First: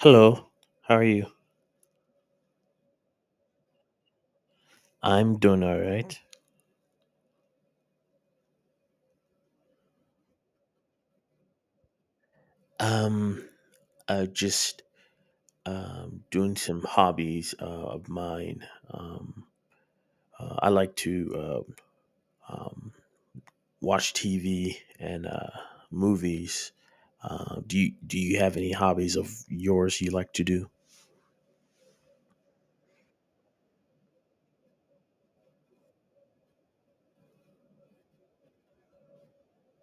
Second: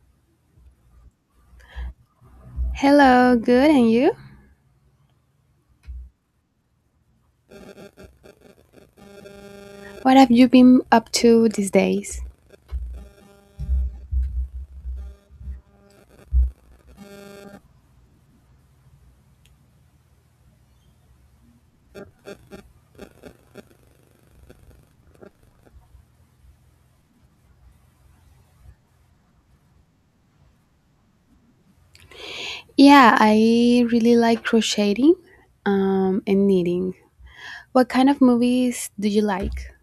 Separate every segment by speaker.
Speaker 1: Hello, how are you?
Speaker 2: Hello, good, and you?
Speaker 1: I'm doing all right.
Speaker 2: What have you been up to these days?
Speaker 1: Um, I just doing some hobbies of mine. Um, I like to uh, um, watch TV and movies. Do you do you have any hobbies of yours you like to do?
Speaker 2: Yeah, I really like crocheting and knitting. What kind of movies do you like?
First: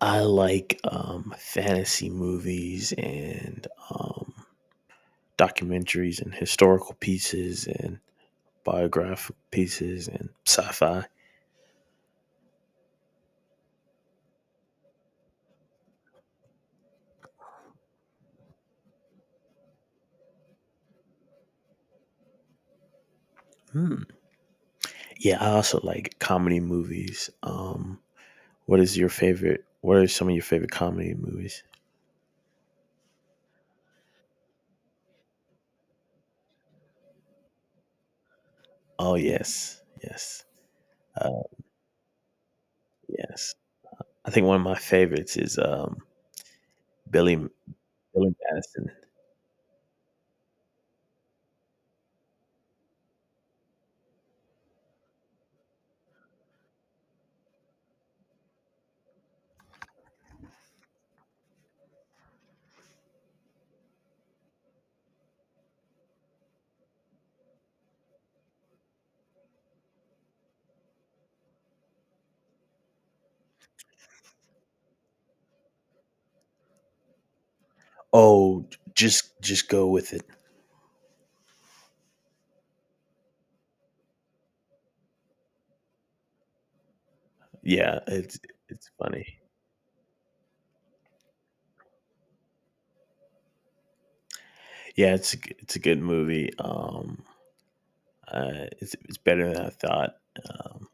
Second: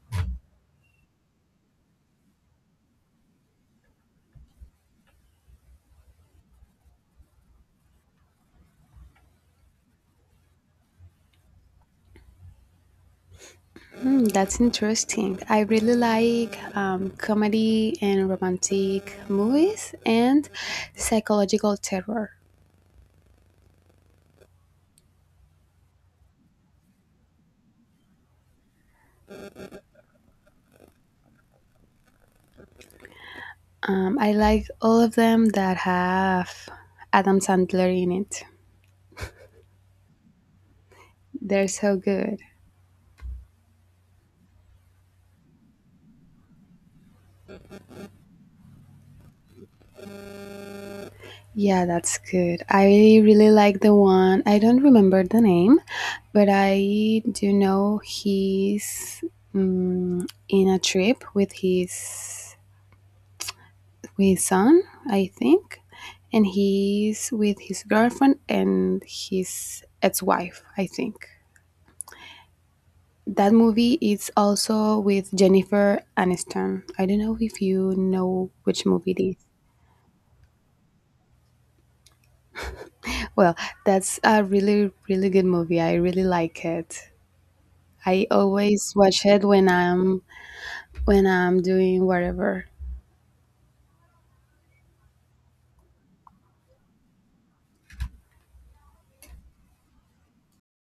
Speaker 1: I like fantasy movies and documentaries and historical pieces and biographical pieces and sci-fi.
Speaker 2: Hmm, that's interesting. I really like comedy and romantic movies and psychological terror.
Speaker 1: Yeah, I also like comedy movies. What is your favorite? What are some of your favorite comedy movies?
Speaker 2: I like all of them that have Adam Sandler in it.
Speaker 1: Oh yes, yes, uh,
Speaker 2: They're so good.
Speaker 1: yes. I think one of my favorites is Billy Billy Madison.
Speaker 2: Yeah, that's good. I really like the one. I don't remember the name, but I do know he's in a trip with his son, I think, and he's with his girlfriend and his ex-wife, I think. That movie is also with Jennifer Aniston. I don't know if you know
Speaker 1: Oh,
Speaker 2: which movie it is.
Speaker 1: just go with it.
Speaker 2: Well, that's a really, really good movie. I really like it.
Speaker 1: Yeah,
Speaker 2: I
Speaker 1: it's
Speaker 2: always
Speaker 1: funny.
Speaker 2: watch it when I'm doing whatever.
Speaker 1: Yeah, it's a it's a good movie. It's better than I thought. Um,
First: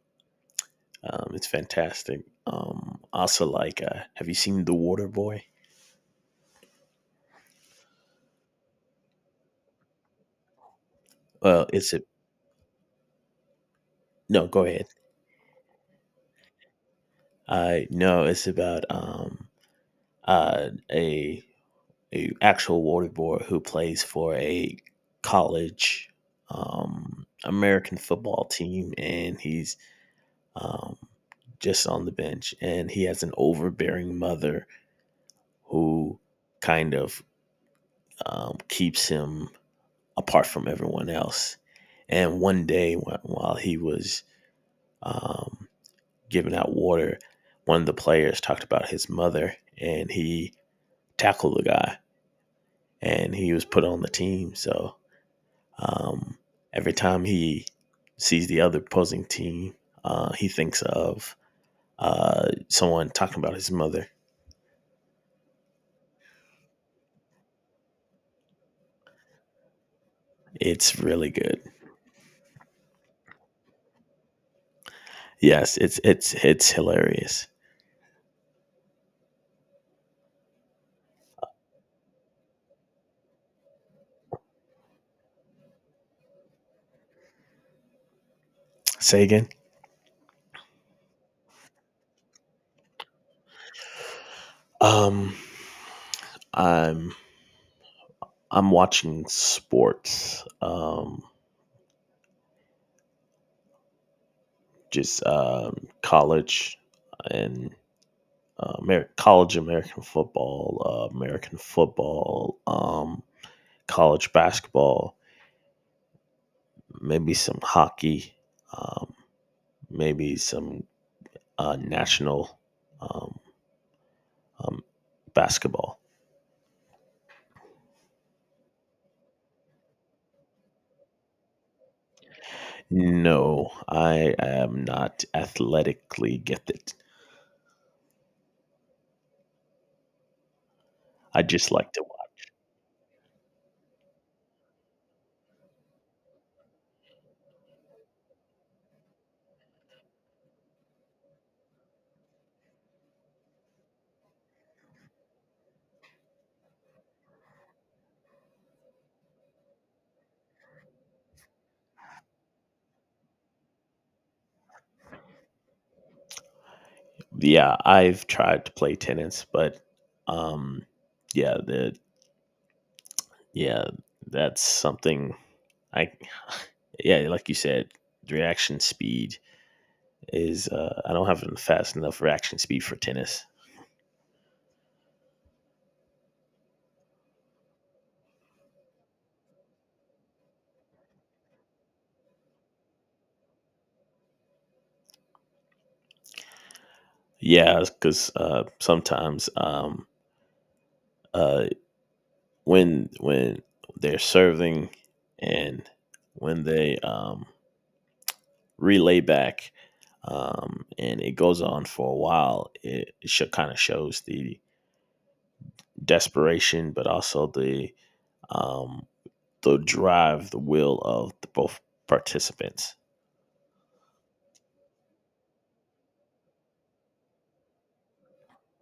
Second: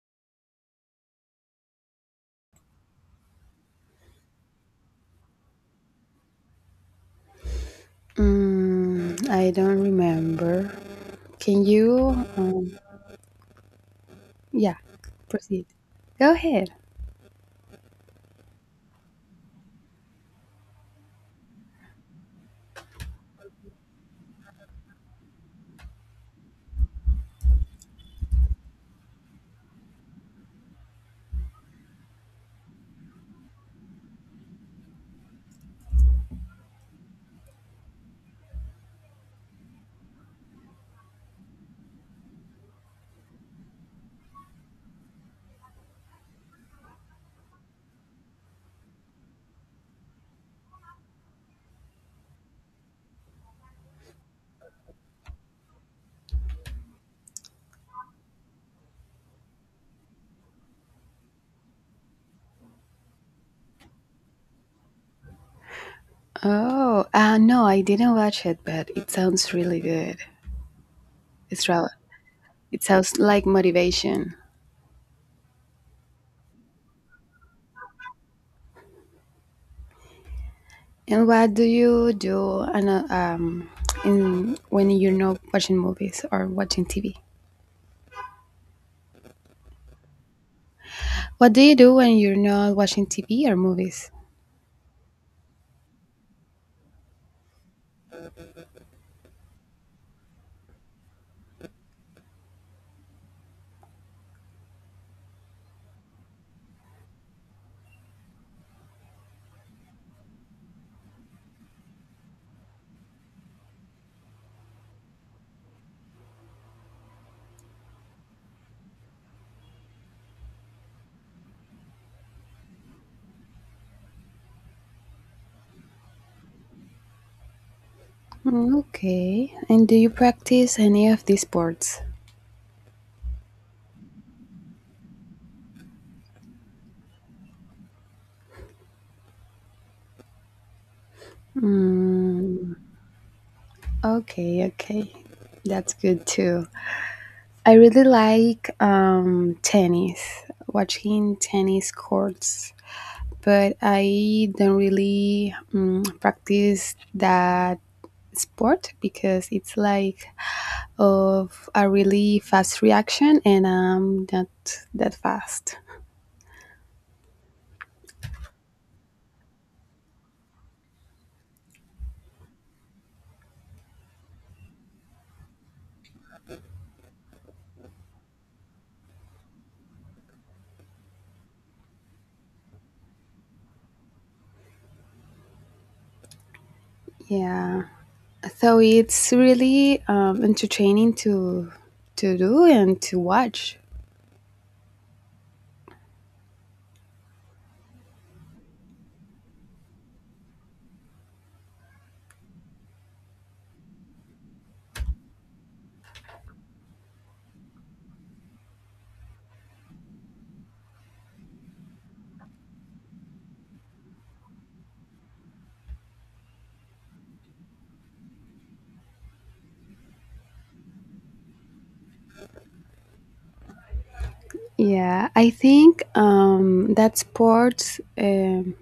Speaker 1: it's fantastic. Also like, have you seen The Water Boy?
Speaker 2: I don't remember. Can
Speaker 1: Well, it's a
Speaker 2: you?
Speaker 1: no. Go
Speaker 2: Yeah,
Speaker 1: ahead.
Speaker 2: proceed. Go ahead.
Speaker 1: No, it's about a actual waterboy who plays for a college American football team, and he's um just on the bench, and he has an overbearing mother who kind of keeps him apart from everyone else. And one day, while he was um, giving out water, one of the players talked about his mother, and he tackle the guy, and he was put on the team. So um, every time he sees the other opposing team, he thinks of someone talking about his mother.
Speaker 2: Oh, no, I didn't watch it, but it sounds really good.
Speaker 1: It's really good.
Speaker 2: It's rather, it sounds like motivation.
Speaker 1: Yes, it's it's hilarious.
Speaker 2: And what do you do when you're not watching movies or watching TV?
Speaker 1: Say again.
Speaker 2: What do you do when you're not watching TV or movies?
Speaker 1: Um, I'm I'm watching sports, just college and college American football, college basketball, maybe some hockey, um, maybe some national um, um, basketball.
Speaker 2: Mm, okay. And do you practice any of these sports?
Speaker 1: No, I am not athletically gifted. I just like to.
Speaker 2: Okay, okay. That's good too. I really like tennis, watching tennis courts, but I don't really practice that sport because it's like of a really fast reaction and I'm not that fast.
Speaker 1: Yeah, I've tried to play tennis, but um, yeah, the yeah, that's something I yeah, like you said, reaction speed is I don't have a fast enough reaction speed for tennis.
Speaker 2: Yeah. So it's really entertaining to do and to watch.
Speaker 1: Yeah, because sometimes uh, when they're serving and when they relay back and it goes on for a while, kind of shows the desperation, but also um, the drive, the will of the both participants.
Speaker 2: Yeah, I think that sports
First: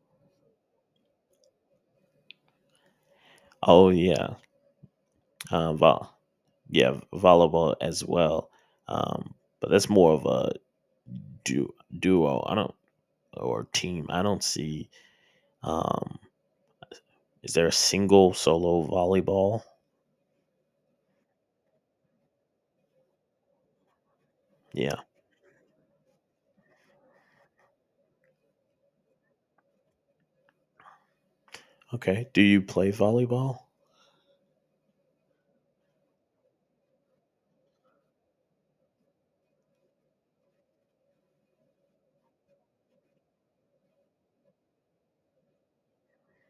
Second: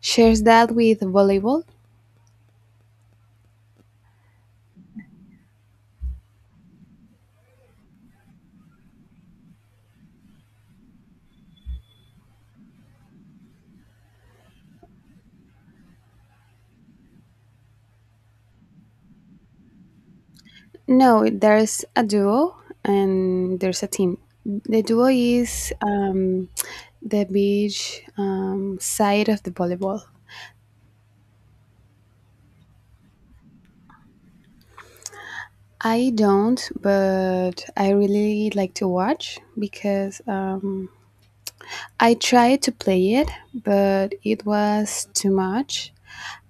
Speaker 2: shares that with volleyball.
Speaker 1: Oh yeah, um, vo- yeah, volleyball as well, um, but that's more of a du- duo. I don't or team. I don't see. Um, is there a single solo volleyball?
Speaker 2: No, there's a duo and there's a team. The
Speaker 1: Yeah.
Speaker 2: duo is the beach side of the volleyball.
Speaker 1: Okay. Do you play volleyball?
Speaker 2: I don't, but I really like to watch because I tried to play it, but it was too much.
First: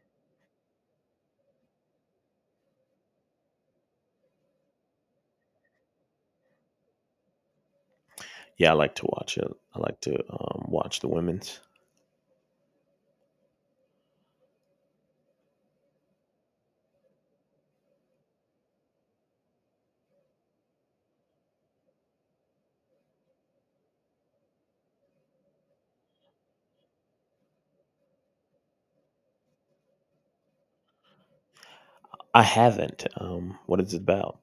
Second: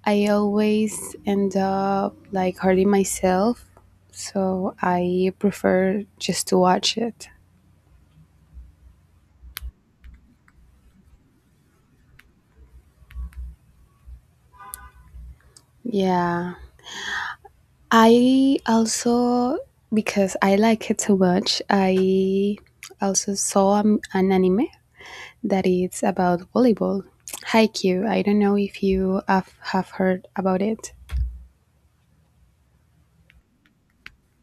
Speaker 2: I always end up like hurting myself, so I prefer just to watch it.
Speaker 1: Yeah, I like to watch it. I like to watch the women's.
Speaker 2: Yeah. I also, because I like it so much, I also saw an anime that is about volleyball. Haikyuu. I don't know if you have heard about it.
Speaker 1: I haven't. What is it about?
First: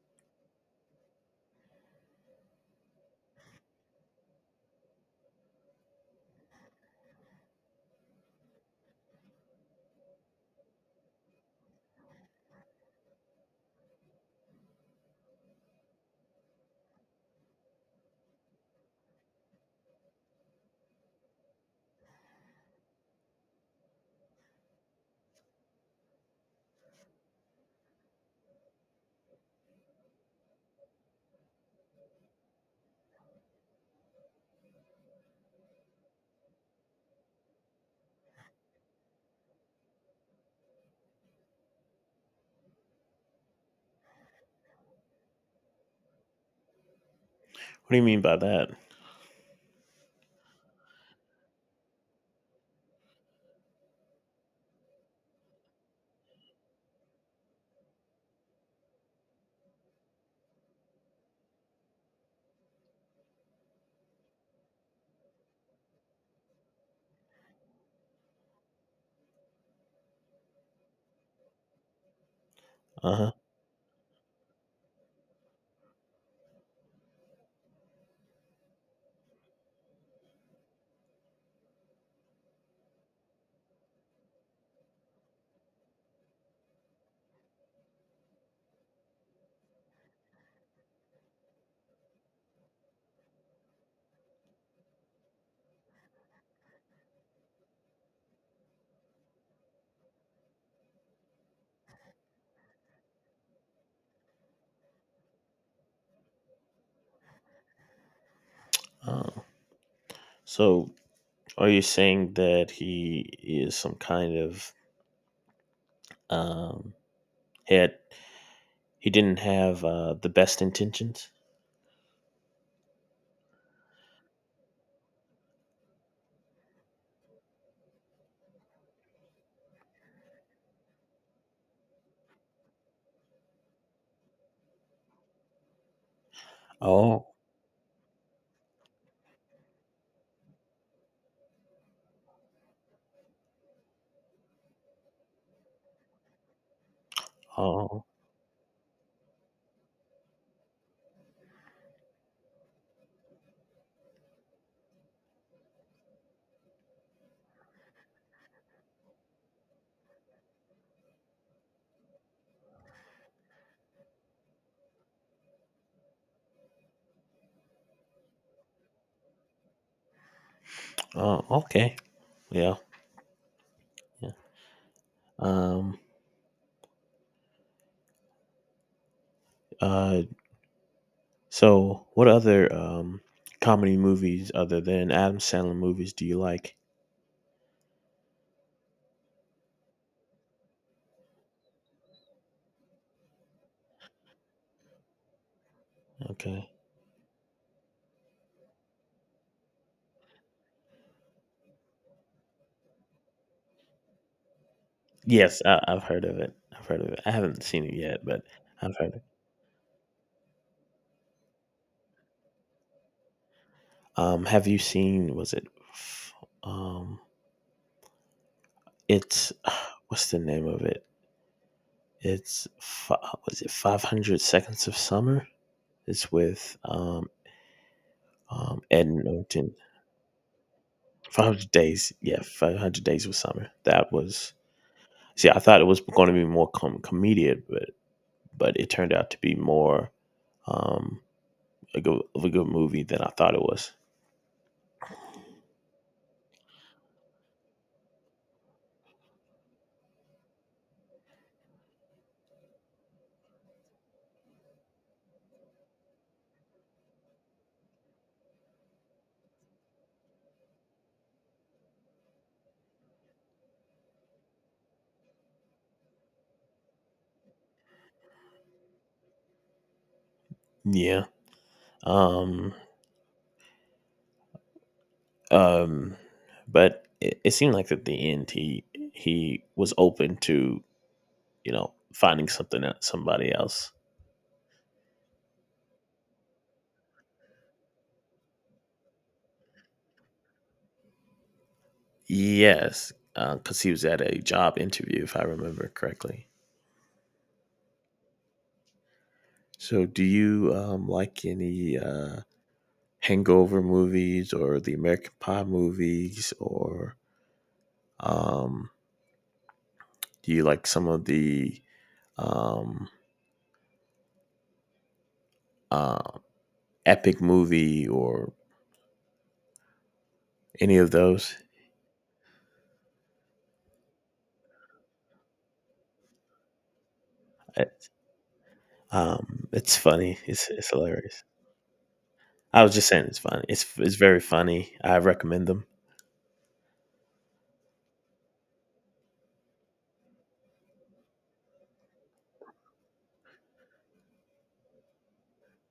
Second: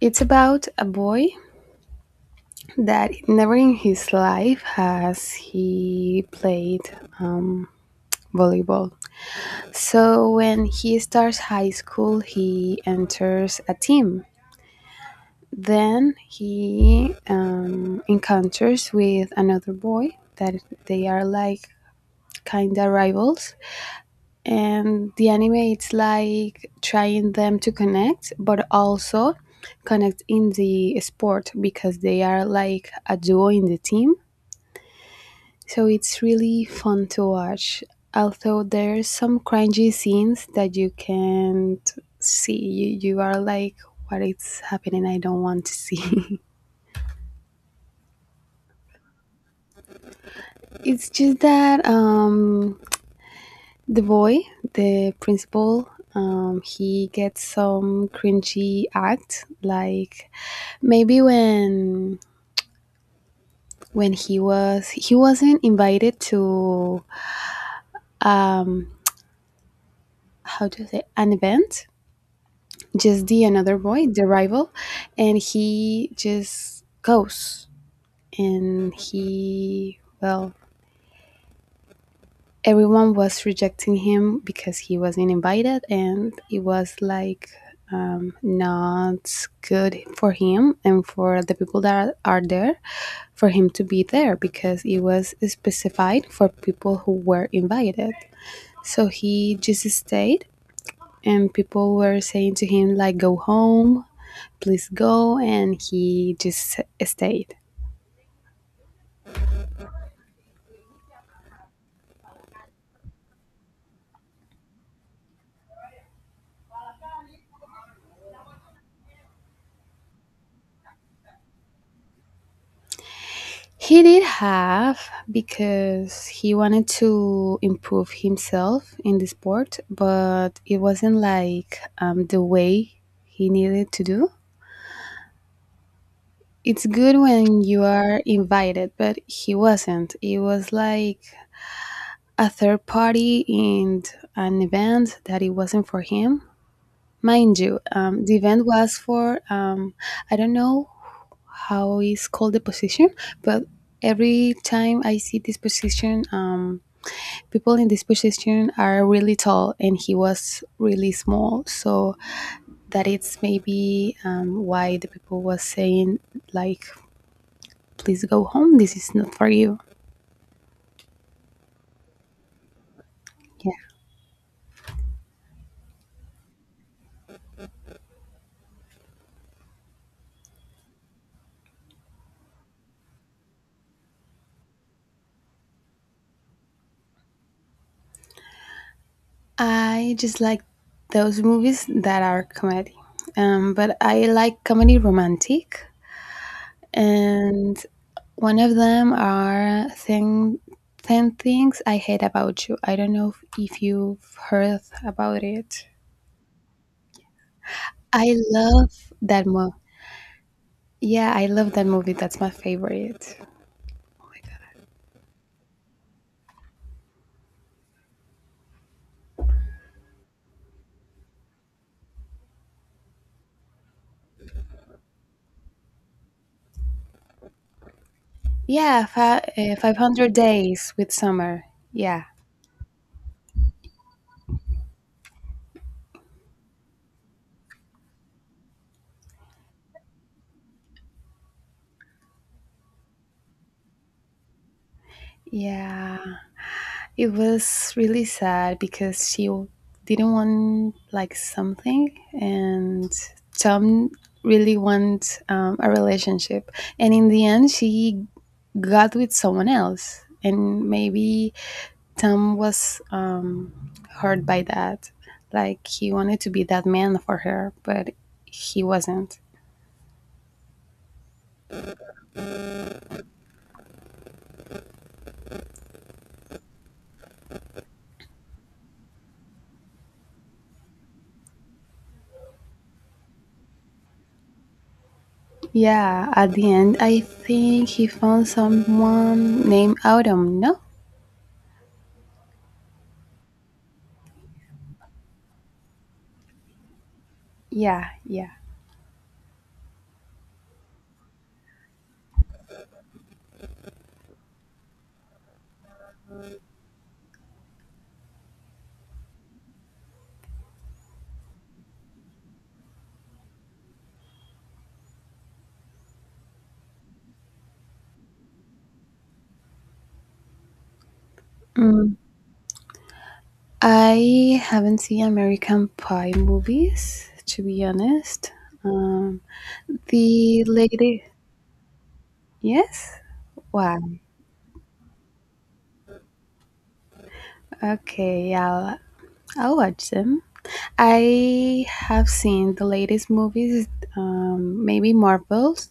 Speaker 2: It's about a boy that never in his life has he played volleyball. So when he starts high school, he enters a team. Then he encounters with another boy that they are like kind of rivals, and the anime it's like trying them to connect, but also connect in the sport because they are like a duo in the team. So it's really fun to watch. Although there's some cringy scenes that you can't see. You are like, what is happening? I don't want to see.
Speaker 1: What do you mean by that?
Speaker 2: It's just that the boy, the principal, he gets some cringy act. Like maybe when he wasn't invited to, um, how to say, an event,
Speaker 1: Uh
Speaker 2: just
Speaker 1: huh.
Speaker 2: the another boy, the rival, and he just goes. And he, well, everyone was rejecting him because he wasn't invited, and it was like, not good for him and for the people that are there for him to be there because it was specified for people who were invited. So he just stayed, and people were saying to him, like, go home, please go, and he just stayed.
Speaker 1: Oh. So, are you saying that he is some kind of um had he didn't have the best intentions?
Speaker 2: He did have, because he wanted to improve himself in the sport, but it wasn't like the way he needed to do. It's good
Speaker 1: Oh.
Speaker 2: when you are invited, but he wasn't. It was like a third party in an event that it wasn't for him. Mind you,
Speaker 1: Oh.
Speaker 2: the event was for, I don't know how is called the position, but every time I see this position, people in this position are really tall and he was really small, so that it's maybe why the people was saying, like, please go home, this is not for you.
Speaker 1: Oh. Okay. Yeah.
Speaker 2: Yeah,
Speaker 1: Yeah. Um. Uh. So, what other comedy movies other than Adam Sandler movies do you like?
Speaker 2: I just like those movies that are comedy, but I like comedy romantic.
Speaker 1: Okay.
Speaker 2: And one of them are ten Things I Hate About You. I don't know if you've heard about
Speaker 1: Yes,
Speaker 2: it.
Speaker 1: I've heard of it. I've heard of it. I haven't seen it yet,
Speaker 2: I
Speaker 1: but
Speaker 2: love
Speaker 1: I've heard it.
Speaker 2: that movie. Yeah, I love that movie. That's my favorite.
Speaker 1: Have you seen? Was it? f- Um, it's what's the name of it? It's was it 500 Seconds of Summer? It's with
Speaker 2: Yeah,
Speaker 1: Ed Norton.
Speaker 2: 500 Days with
Speaker 1: Five
Speaker 2: Summer.
Speaker 1: Hundred Days.
Speaker 2: Yeah.
Speaker 1: Yeah, 500 Days with Summer. That was. See, I thought it was going to be more comedic, but it turned out to be more um, a of a good movie than I thought it was.
Speaker 2: Yeah. It was really sad because didn't want like something, and Tom really want a relationship. And in the end, she got with someone else, and maybe Tom was, hurt by that. Like he wanted to be that man for her, but he wasn't.
Speaker 1: Yeah. Um. Um. But it seemed like at the end he was open to finding something out somebody else.
Speaker 2: Yeah, at the end, I think he found someone named Autumn. No,
Speaker 1: Yes, because he was at a job interview, if I remember correctly.
Speaker 2: yeah, yeah.
Speaker 1: So, do you like any Hangover movies or the American Pie movies, or um, do you like some of the um, uh, Epic Movie or any of those.
Speaker 2: I haven't seen American Pie movies, to be
Speaker 1: I-
Speaker 2: honest. Um,
Speaker 1: It's funny.
Speaker 2: the
Speaker 1: It's
Speaker 2: lady,
Speaker 1: hilarious. I was just
Speaker 2: yes,
Speaker 1: saying it's funny. It's
Speaker 2: wow,
Speaker 1: it's very funny. I recommend them.
Speaker 2: okay, yeah, I'll watch them. I have seen the latest movies, maybe Marvels.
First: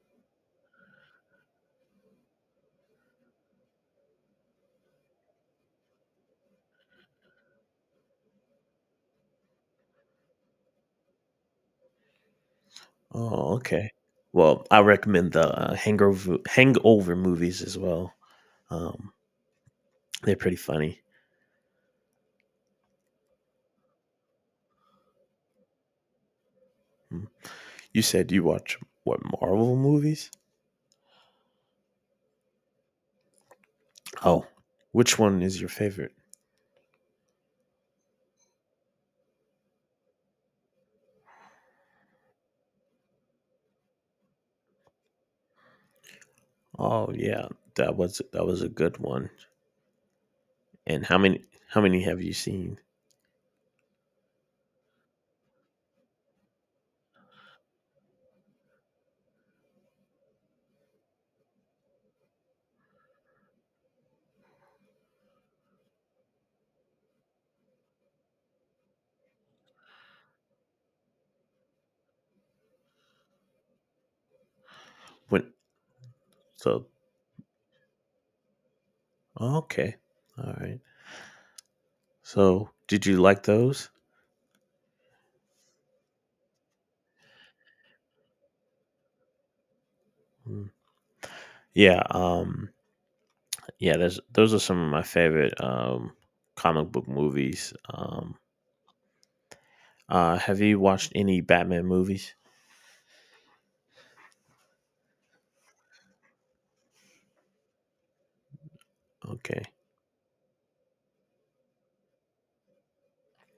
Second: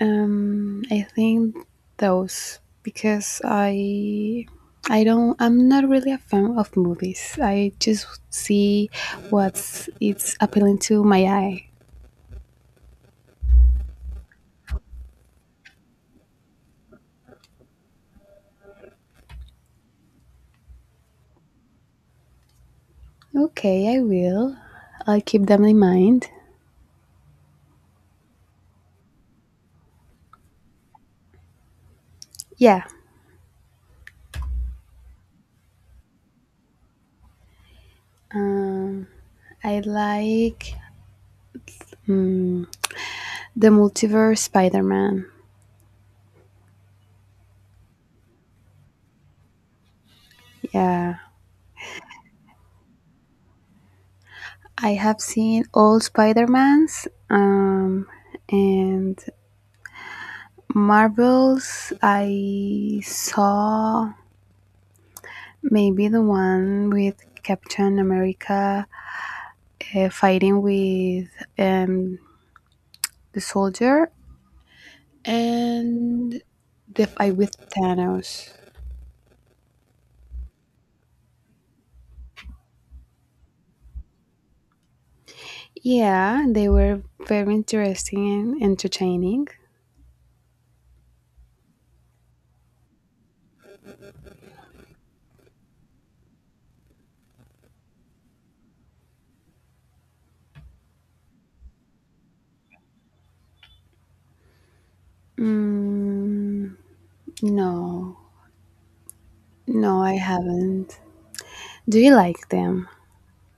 Speaker 2: I think those because I'm not really a fan of movies. I just see what's it's appealing to my eye.
Speaker 1: Oh, okay. Well, I recommend the hangover movies as well. Um, they're pretty funny.
Speaker 2: Okay, I will. I'll keep them in mind.
Speaker 1: Mm. You said you watch what Marvel movies?
Speaker 2: Yeah,
Speaker 1: Oh, which one is your favorite?
Speaker 2: um, I like, mm, the multiverse Spider-Man.
Speaker 1: Oh yeah, that was a good one. And
Speaker 2: Yeah,
Speaker 1: how many have you seen?
Speaker 2: I have seen all Spider-Mans and Marvels. I saw maybe the one with Captain America fighting with, um, the soldier,
Speaker 1: When
Speaker 2: and
Speaker 1: so
Speaker 2: the fight with Thanos.
Speaker 1: okay. All right. So, did you like those?
Speaker 2: Yeah, they were very interesting and entertaining.
Speaker 1: Mm. Yeah, yeah. There's those are some of my favorite comic book movies. Have you watched any Batman movies?
Speaker 2: Mm, no,
Speaker 1: Okay.
Speaker 2: no, I haven't. Do you like them?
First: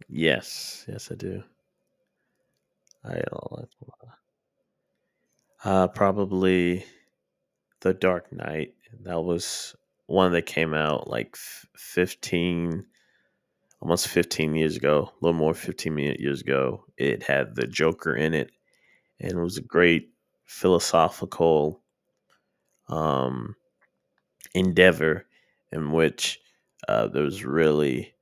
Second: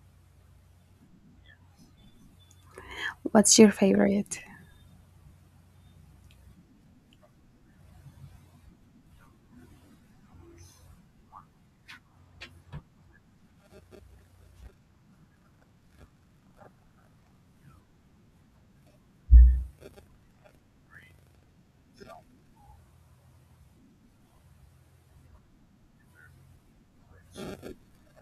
Speaker 1: Yes, yes, I do. I
Speaker 2: What's
Speaker 1: like
Speaker 2: your
Speaker 1: a lot.
Speaker 2: favorite?
Speaker 1: Probably The Dark Knight. That was one that came out like 15, almost 15 years ago, a little more 15 years years ago. It had the Joker in it, and it was a great philosophical um, endeavor in which there was really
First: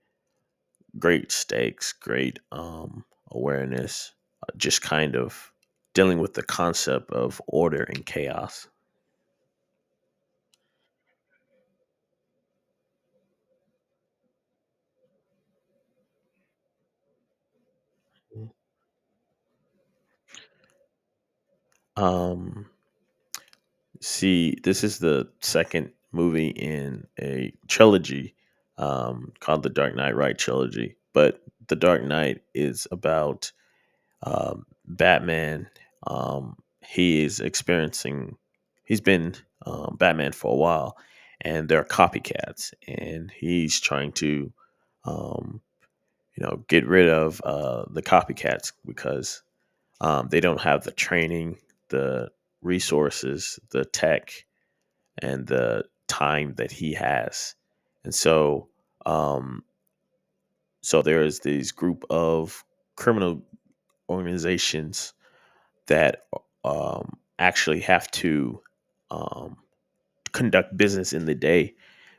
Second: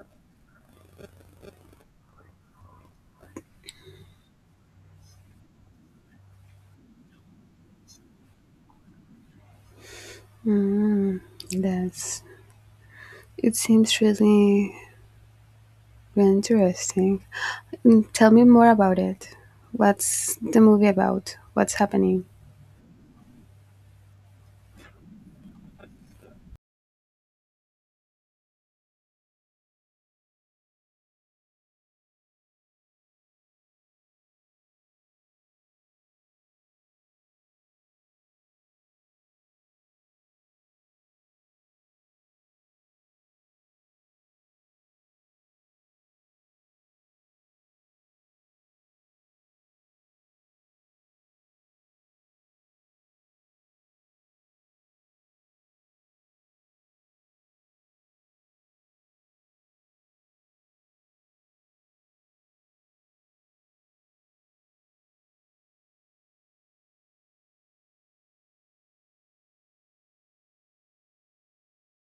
Speaker 1: great stakes, great awareness, just kind of dealing with the concept of order and chaos.
Speaker 2: Mm, that's. It seems really, really interesting. Tell me more about it. What's the movie about? What's happening?
Speaker 1: Um, see, this is the second movie in a trilogy called the Dark Knight Right trilogy, but the Dark Knight is about Batman. Um, he is experiencing. He's been Batman for a while, and there are copycats, and he's trying to, um, you know, get rid of the copycats because they don't have the training, the resources, the tech, and the time that he has, and so. Um, so there is this group of criminal organizations that actually have to um, conduct business in the day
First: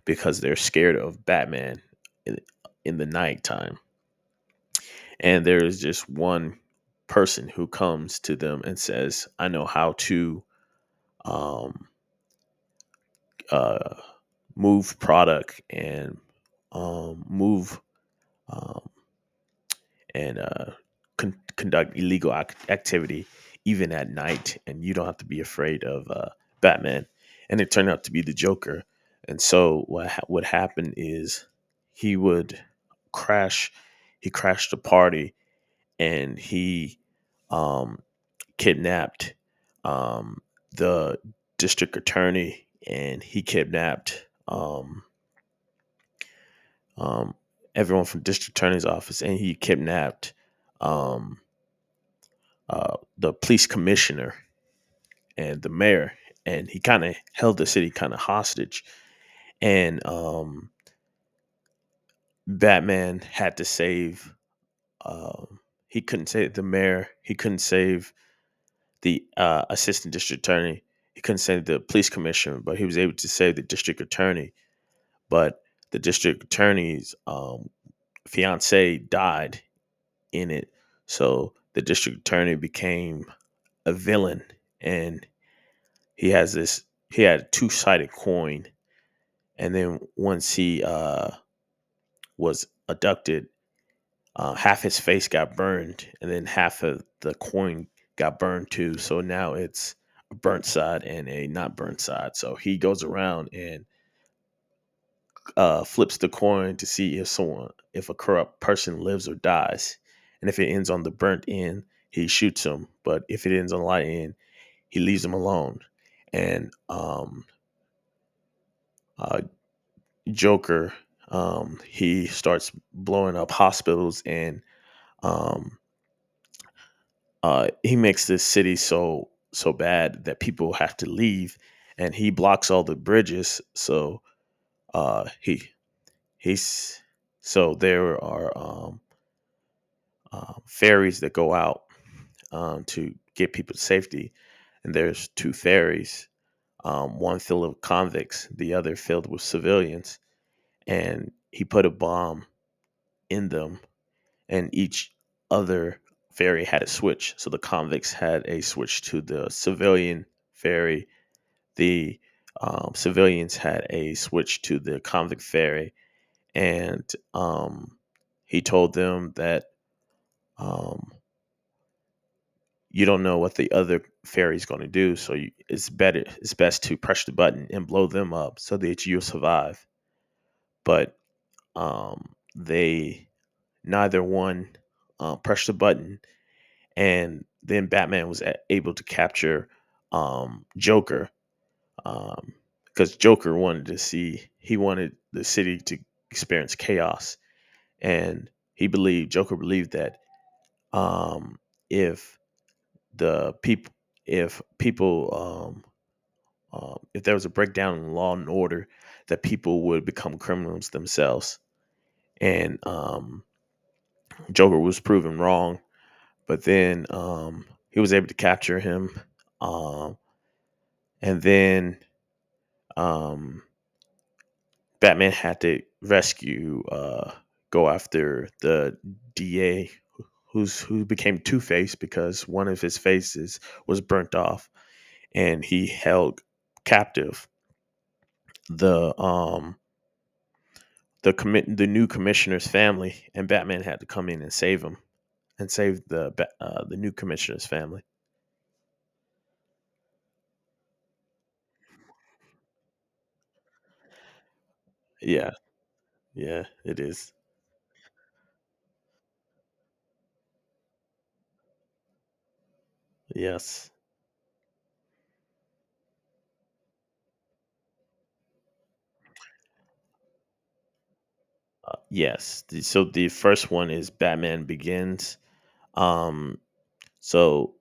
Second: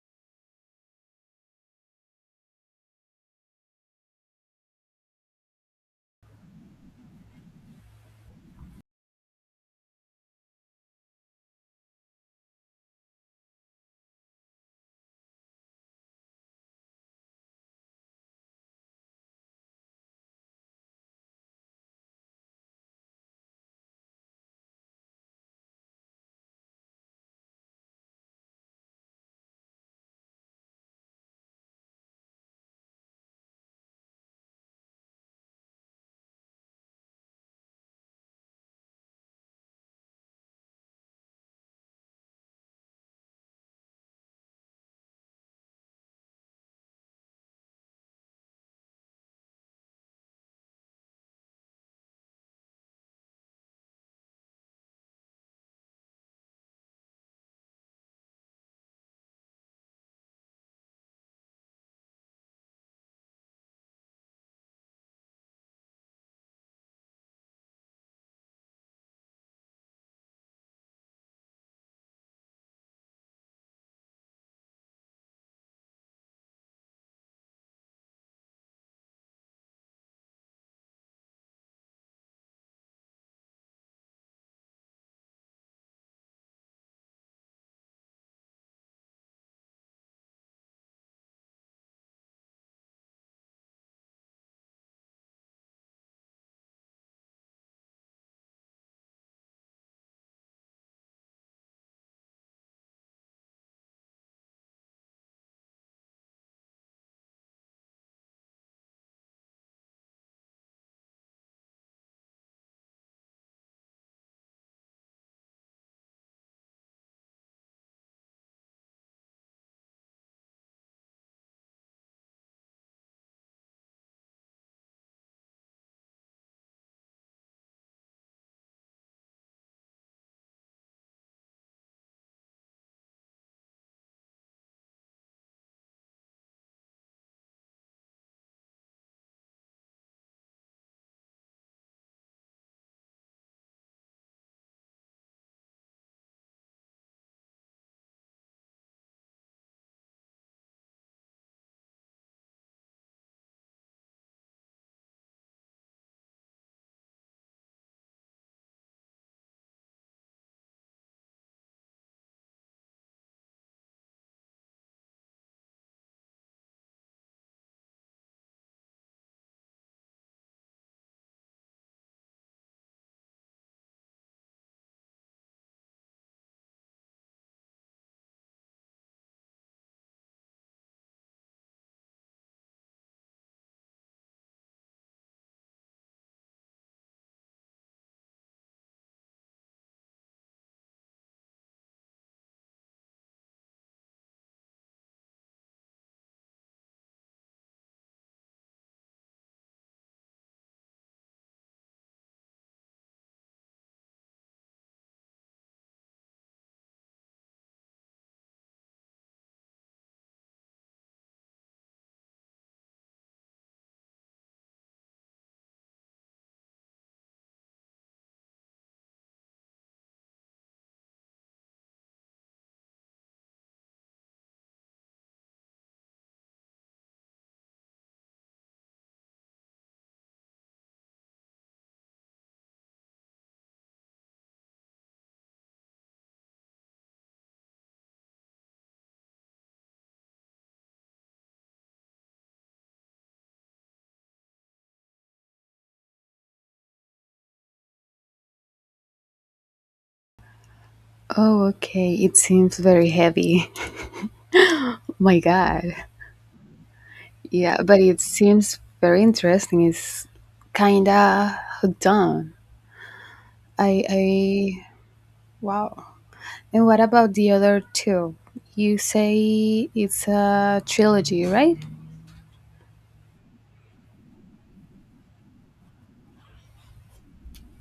Speaker 1: because they're scared of Batman in, in the nighttime. And there is just one person who comes to them and says, I know how to um, uh, move product and move um, and conduct illegal activity even at night and you don't have to be afraid of batman and it turned out to be the joker. And so what would happen is he would crash he crashed a party and he um, kidnapped um, the district attorney, and he kidnapped um, everyone from district attorney's office, and he kidnapped um, the police commissioner and the mayor, and he kind of held the city kind of hostage. And Batman had to save. Um, he couldn't save the mayor. He couldn't save the assistant district attorney. He couldn't save the police commissioner, but he was able to save the district attorney. But the district attorney's fiance died in it, so the district attorney became a villain, and he has this he had a two-sided coin. And then once he was abducted, half his face got burned, and then half of the coin got burned too. So now it's a burnt side and a not burnt side, so he goes around and flips the coin to see if a corrupt person lives or dies. And if it ends on the burnt end, he shoots him, but if it ends on the light end, he leaves him alone. And uh, Joker, he starts blowing up hospitals, and um, he makes this city so so bad that people have to leave, and he blocks all the bridges. So uh, he he's so there are ferries that go out to get people to safety, and there's two ferries, one filled with convicts, the other filled with civilians, and he put a bomb in them, and each other ferry had a switch. So the convicts had a switch to the civilian ferry. The civilians had a switch to the convict ferry, and he told them that um, you don't know what the other ferry is going to do, so it's best to press the button and blow them up so that you'll survive. But um, they neither one pressed the button, and then Batman was able to capture Joker, because Joker wanted to see he wanted the city to experience chaos, and he believed Joker believed that um, if the people if people if there was a breakdown in law and order, that people would become criminals themselves, and Joker was proven wrong. But then he was able to capture him. Um, and then um, Batman had to rescue, go after the DA who became Two Face because one of his faces was burnt off, and he held captive the um the commit the new commissioner's family, and Batman had to come in and save him and save the the new commissioner's family.
Speaker 2: Oh, okay. It seems very heavy. My
Speaker 1: Yeah,
Speaker 2: God.
Speaker 1: yeah, it is.
Speaker 2: Yeah, but it seems very interesting. It's kinda done.
Speaker 1: Yes,
Speaker 2: I wow. And what about the other two? You say it's a trilogy, right?
Speaker 1: yes. So the first one is Batman Begins. Um, So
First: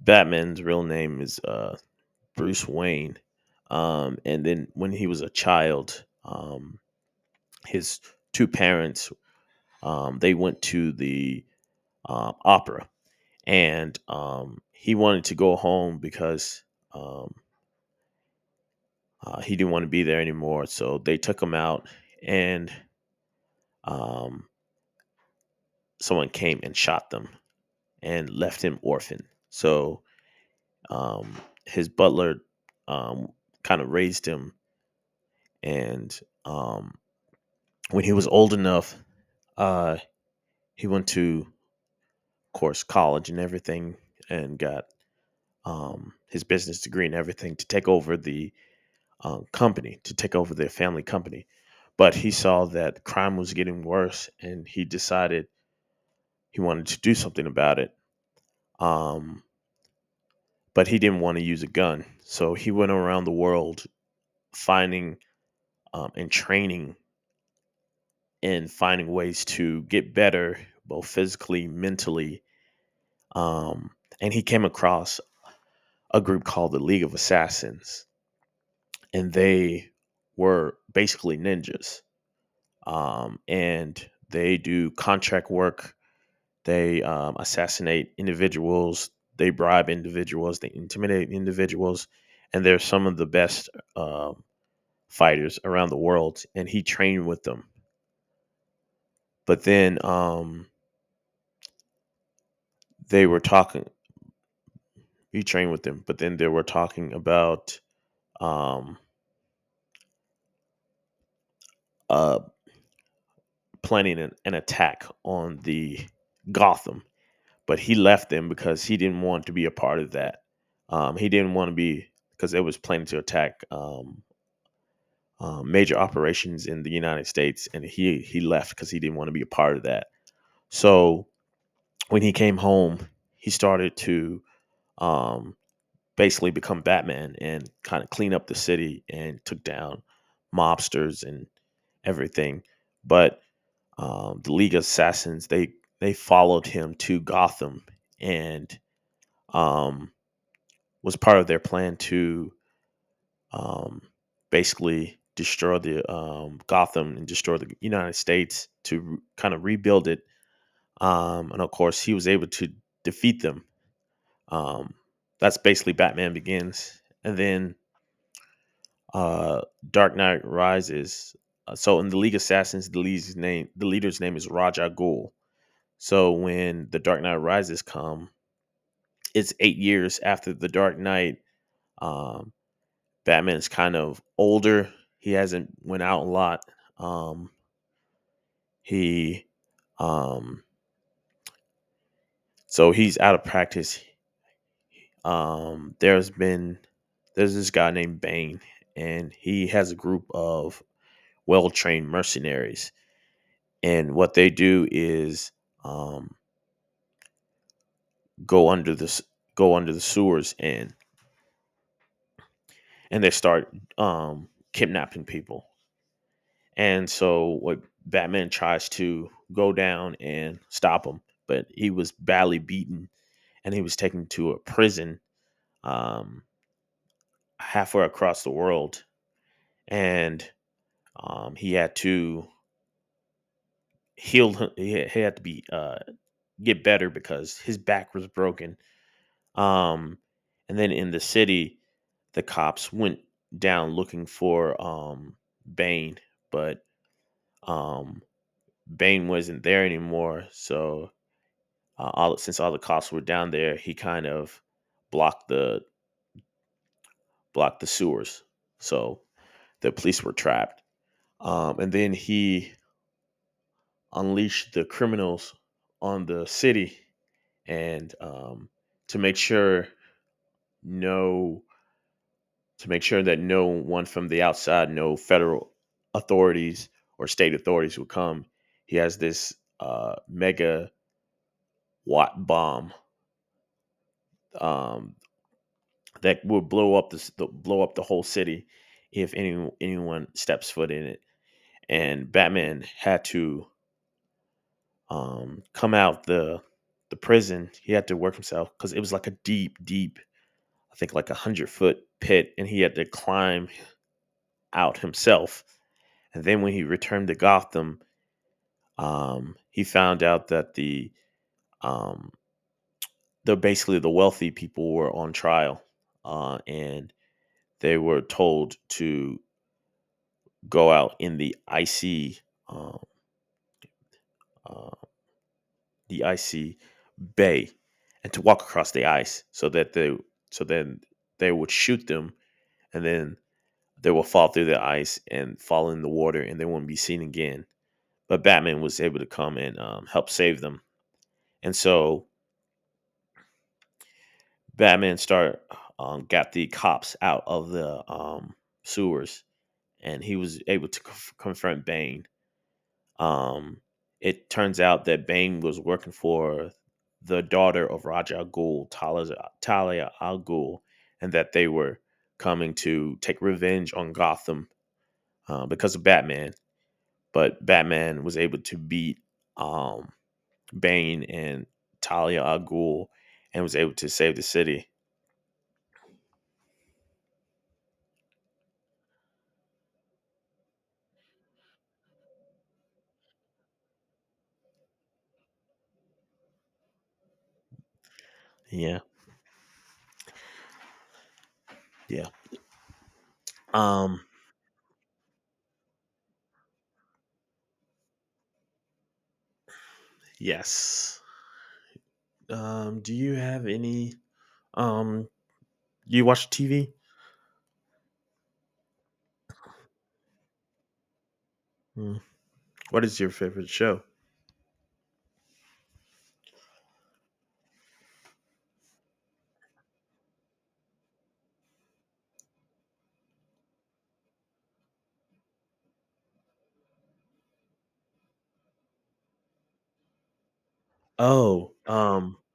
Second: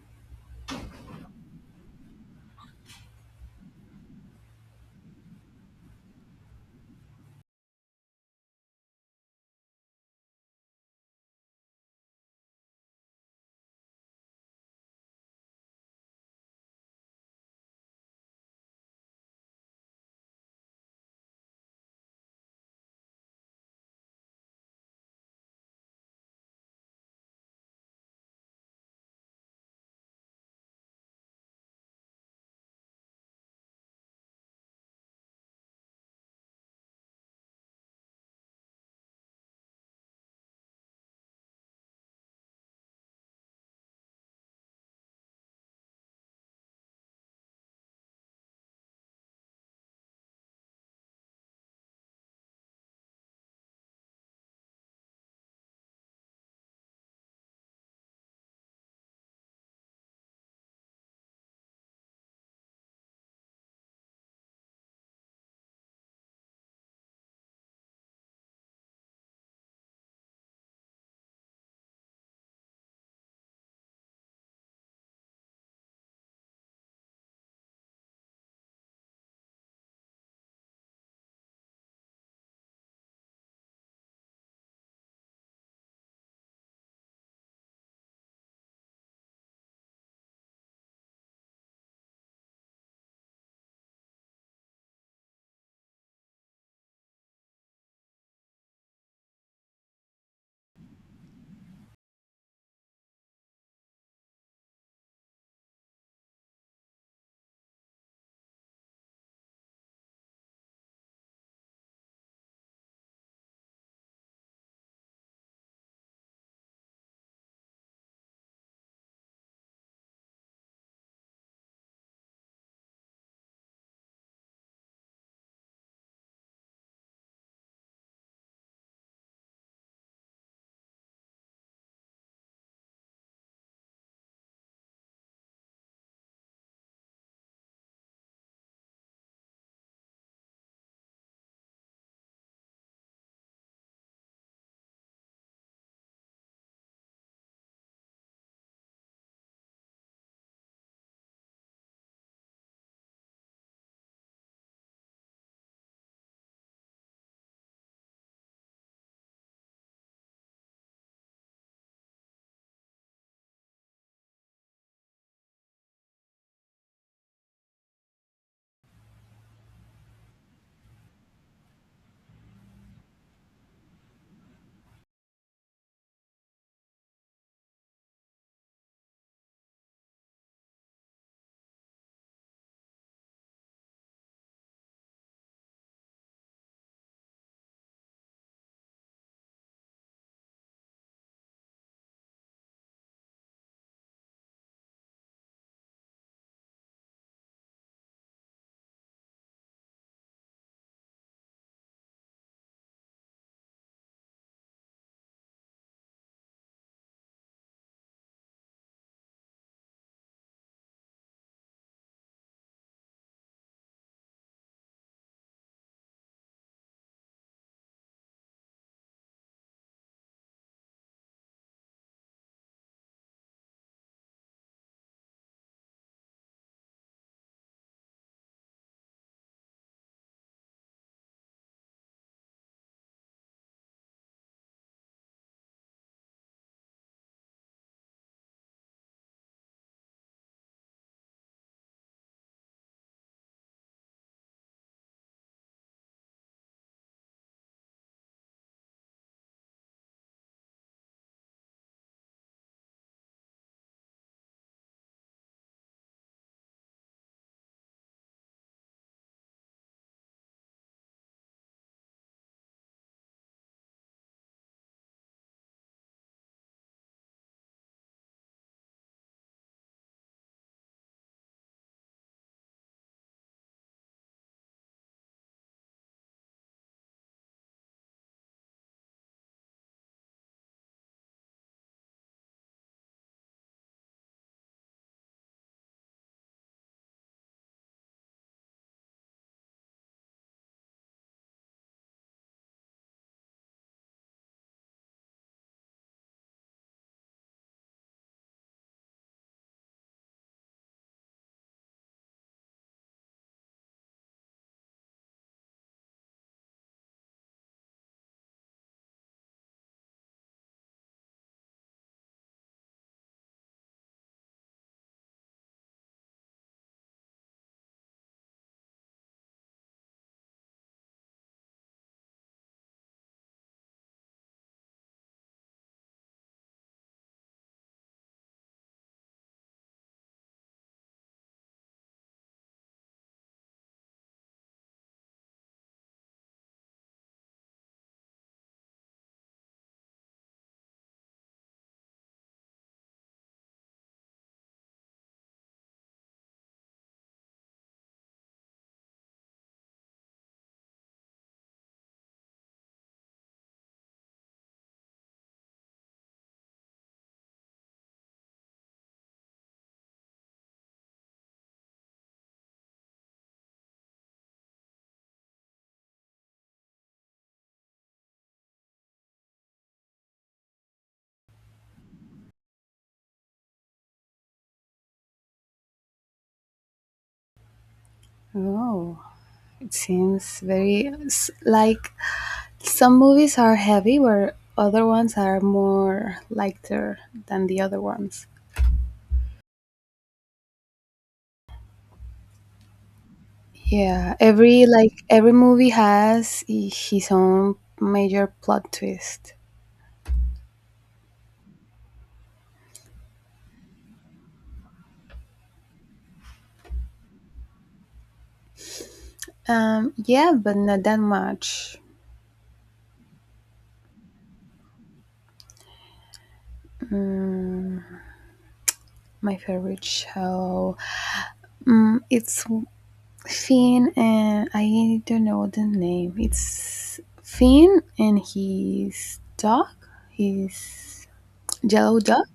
Speaker 1: Batman's real name is Bruce Wayne. And then when he was a child, his two parents they went to the opera, and he wanted to go home because um, he didn't want to be there anymore. So they took him out, and um, someone came and shot them and left him orphan. So um, his butler um, kind of raised him and um, when he was old enough, uh, he went to, of course, college and everything, and got his business degree and everything to take over the company, to take over their family company. But he saw that crime was getting worse, and he decided he wanted to do something about it. Um, but he didn't want to use a gun, so he went around the world finding and training and finding ways to get better, both physically, mentally, um, and he came across a group called the League of Assassins, and they were basically ninjas, and they do contract work. They assassinate individuals. They bribe individuals. They intimidate individuals, and they're some of the best um fighters around the world. And he trained with them, but then they were talking. He trained with them, but then they were talking about um, uh, planning an attack on the Gotham, but he left them because he didn't want to be a part of that. He didn't want to be because it was planning to attack major operations in the United States, and he left because he didn't want to be a part of that. So when he came home, he started to um, basically become Batman and kind of clean up the city and took down mobsters and everything. But the League of Assassins. They followed him to Gotham and um, was part of their plan to um, basically destroy the Gotham and destroy the United States to kind of rebuild it. And of course, he was able to defeat them. Um, that's basically Batman Begins, and then uh, Dark Knight Rises. So in the League of Assassins, the leader's name is Raja Ghul. So when The Dark Knight Rises come, it's 8 years after The Dark Knight. Um, Batman's kind of older. He hasn't went out a lot. Um, he um, so he's out of practice. Um, there's this guy named Bane, and he has a group of well trained mercenaries. And what they do is um, go under the s- go under the sewers and they start kidnapping people. And so what Batman tries to go down and stop him, but he was badly beaten and he was taken to a prison um, halfway across the world. And he had to heal. He had to be get better because his back was broken. Um, and then in the city, the cops went down looking for Bane, but um, Bane wasn't there anymore. So all since all the cops were down there, he kind of blocked the blocked the sewers, so the police were trapped. And then he unleashed the criminals on the city, and to make sure no to make sure that no one from the outside, no federal authorities or state authorities would come. He has this mega watt bomb um, that would blow up blow up the whole city if anyone steps foot in it. And Batman had to come out the prison. He had to work himself because it was like a deep, deep, I think like a hundred-foot pit, and he had to climb out himself. And then when he returned to Gotham, he found out that um, the basically the wealthy people were on trial, and they were told to go out in um, uh, the icy bay and to walk across the ice so that they so then they would shoot them and then they will fall through the ice and fall in the water and they will not be seen again. But Batman was able to come and help save them. And so batman start got the cops out of the sewers and he was able to confront Bane. Um, it turns out that Bane was working for the daughter of Raja al Ghul, Talia al Ghul, and that they were coming to take revenge on Gotham because of Batman. But Batman was able to beat um, Bane and Talia al Ghul and was able to save the city.
Speaker 2: Oh, it seems very like some movies are heavy, where other ones are more lighter than the other ones.
Speaker 1: Yeah, yeah. Um,
Speaker 2: Yeah, every movie has his own major plot twist.
Speaker 1: yes. Do you have any? Um, do you watch TV?
Speaker 2: Yeah, but not that much.
Speaker 1: Hmm. What is your favorite show?
Speaker 2: Mm, my favorite show. It's Finn, and I don't know the name. It's Finn and his dog, his
Speaker 1: Oh,
Speaker 2: yellow
Speaker 1: um,
Speaker 2: dog.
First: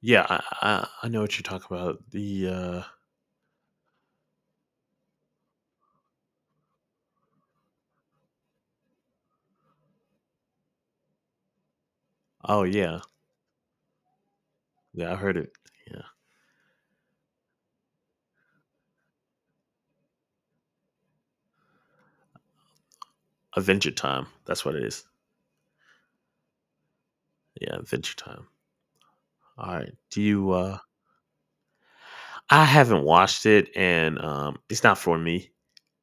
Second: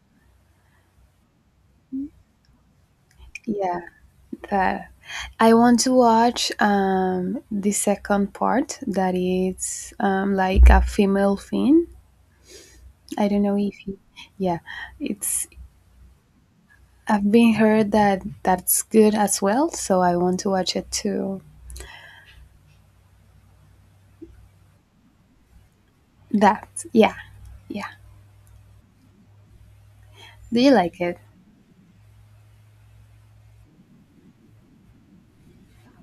Speaker 1: yeah, I know what you're talking about. The uh
Speaker 2: Yeah, that. I want to watch the second part, that is, like a female Finn.
Speaker 1: Oh yeah.
Speaker 2: I don't know if you, yeah,
Speaker 1: Yeah, I heard
Speaker 2: it's.
Speaker 1: it. Yeah.
Speaker 2: I've been heard that that's good as well, so I want to watch it too.
Speaker 1: Adventure Time. That's what it is.
Speaker 2: That, yeah,
Speaker 1: Yeah,
Speaker 2: yeah.
Speaker 1: Adventure Time. All right. Do you
Speaker 2: Do you like it?
Speaker 1: I haven't watched it and it's not for me.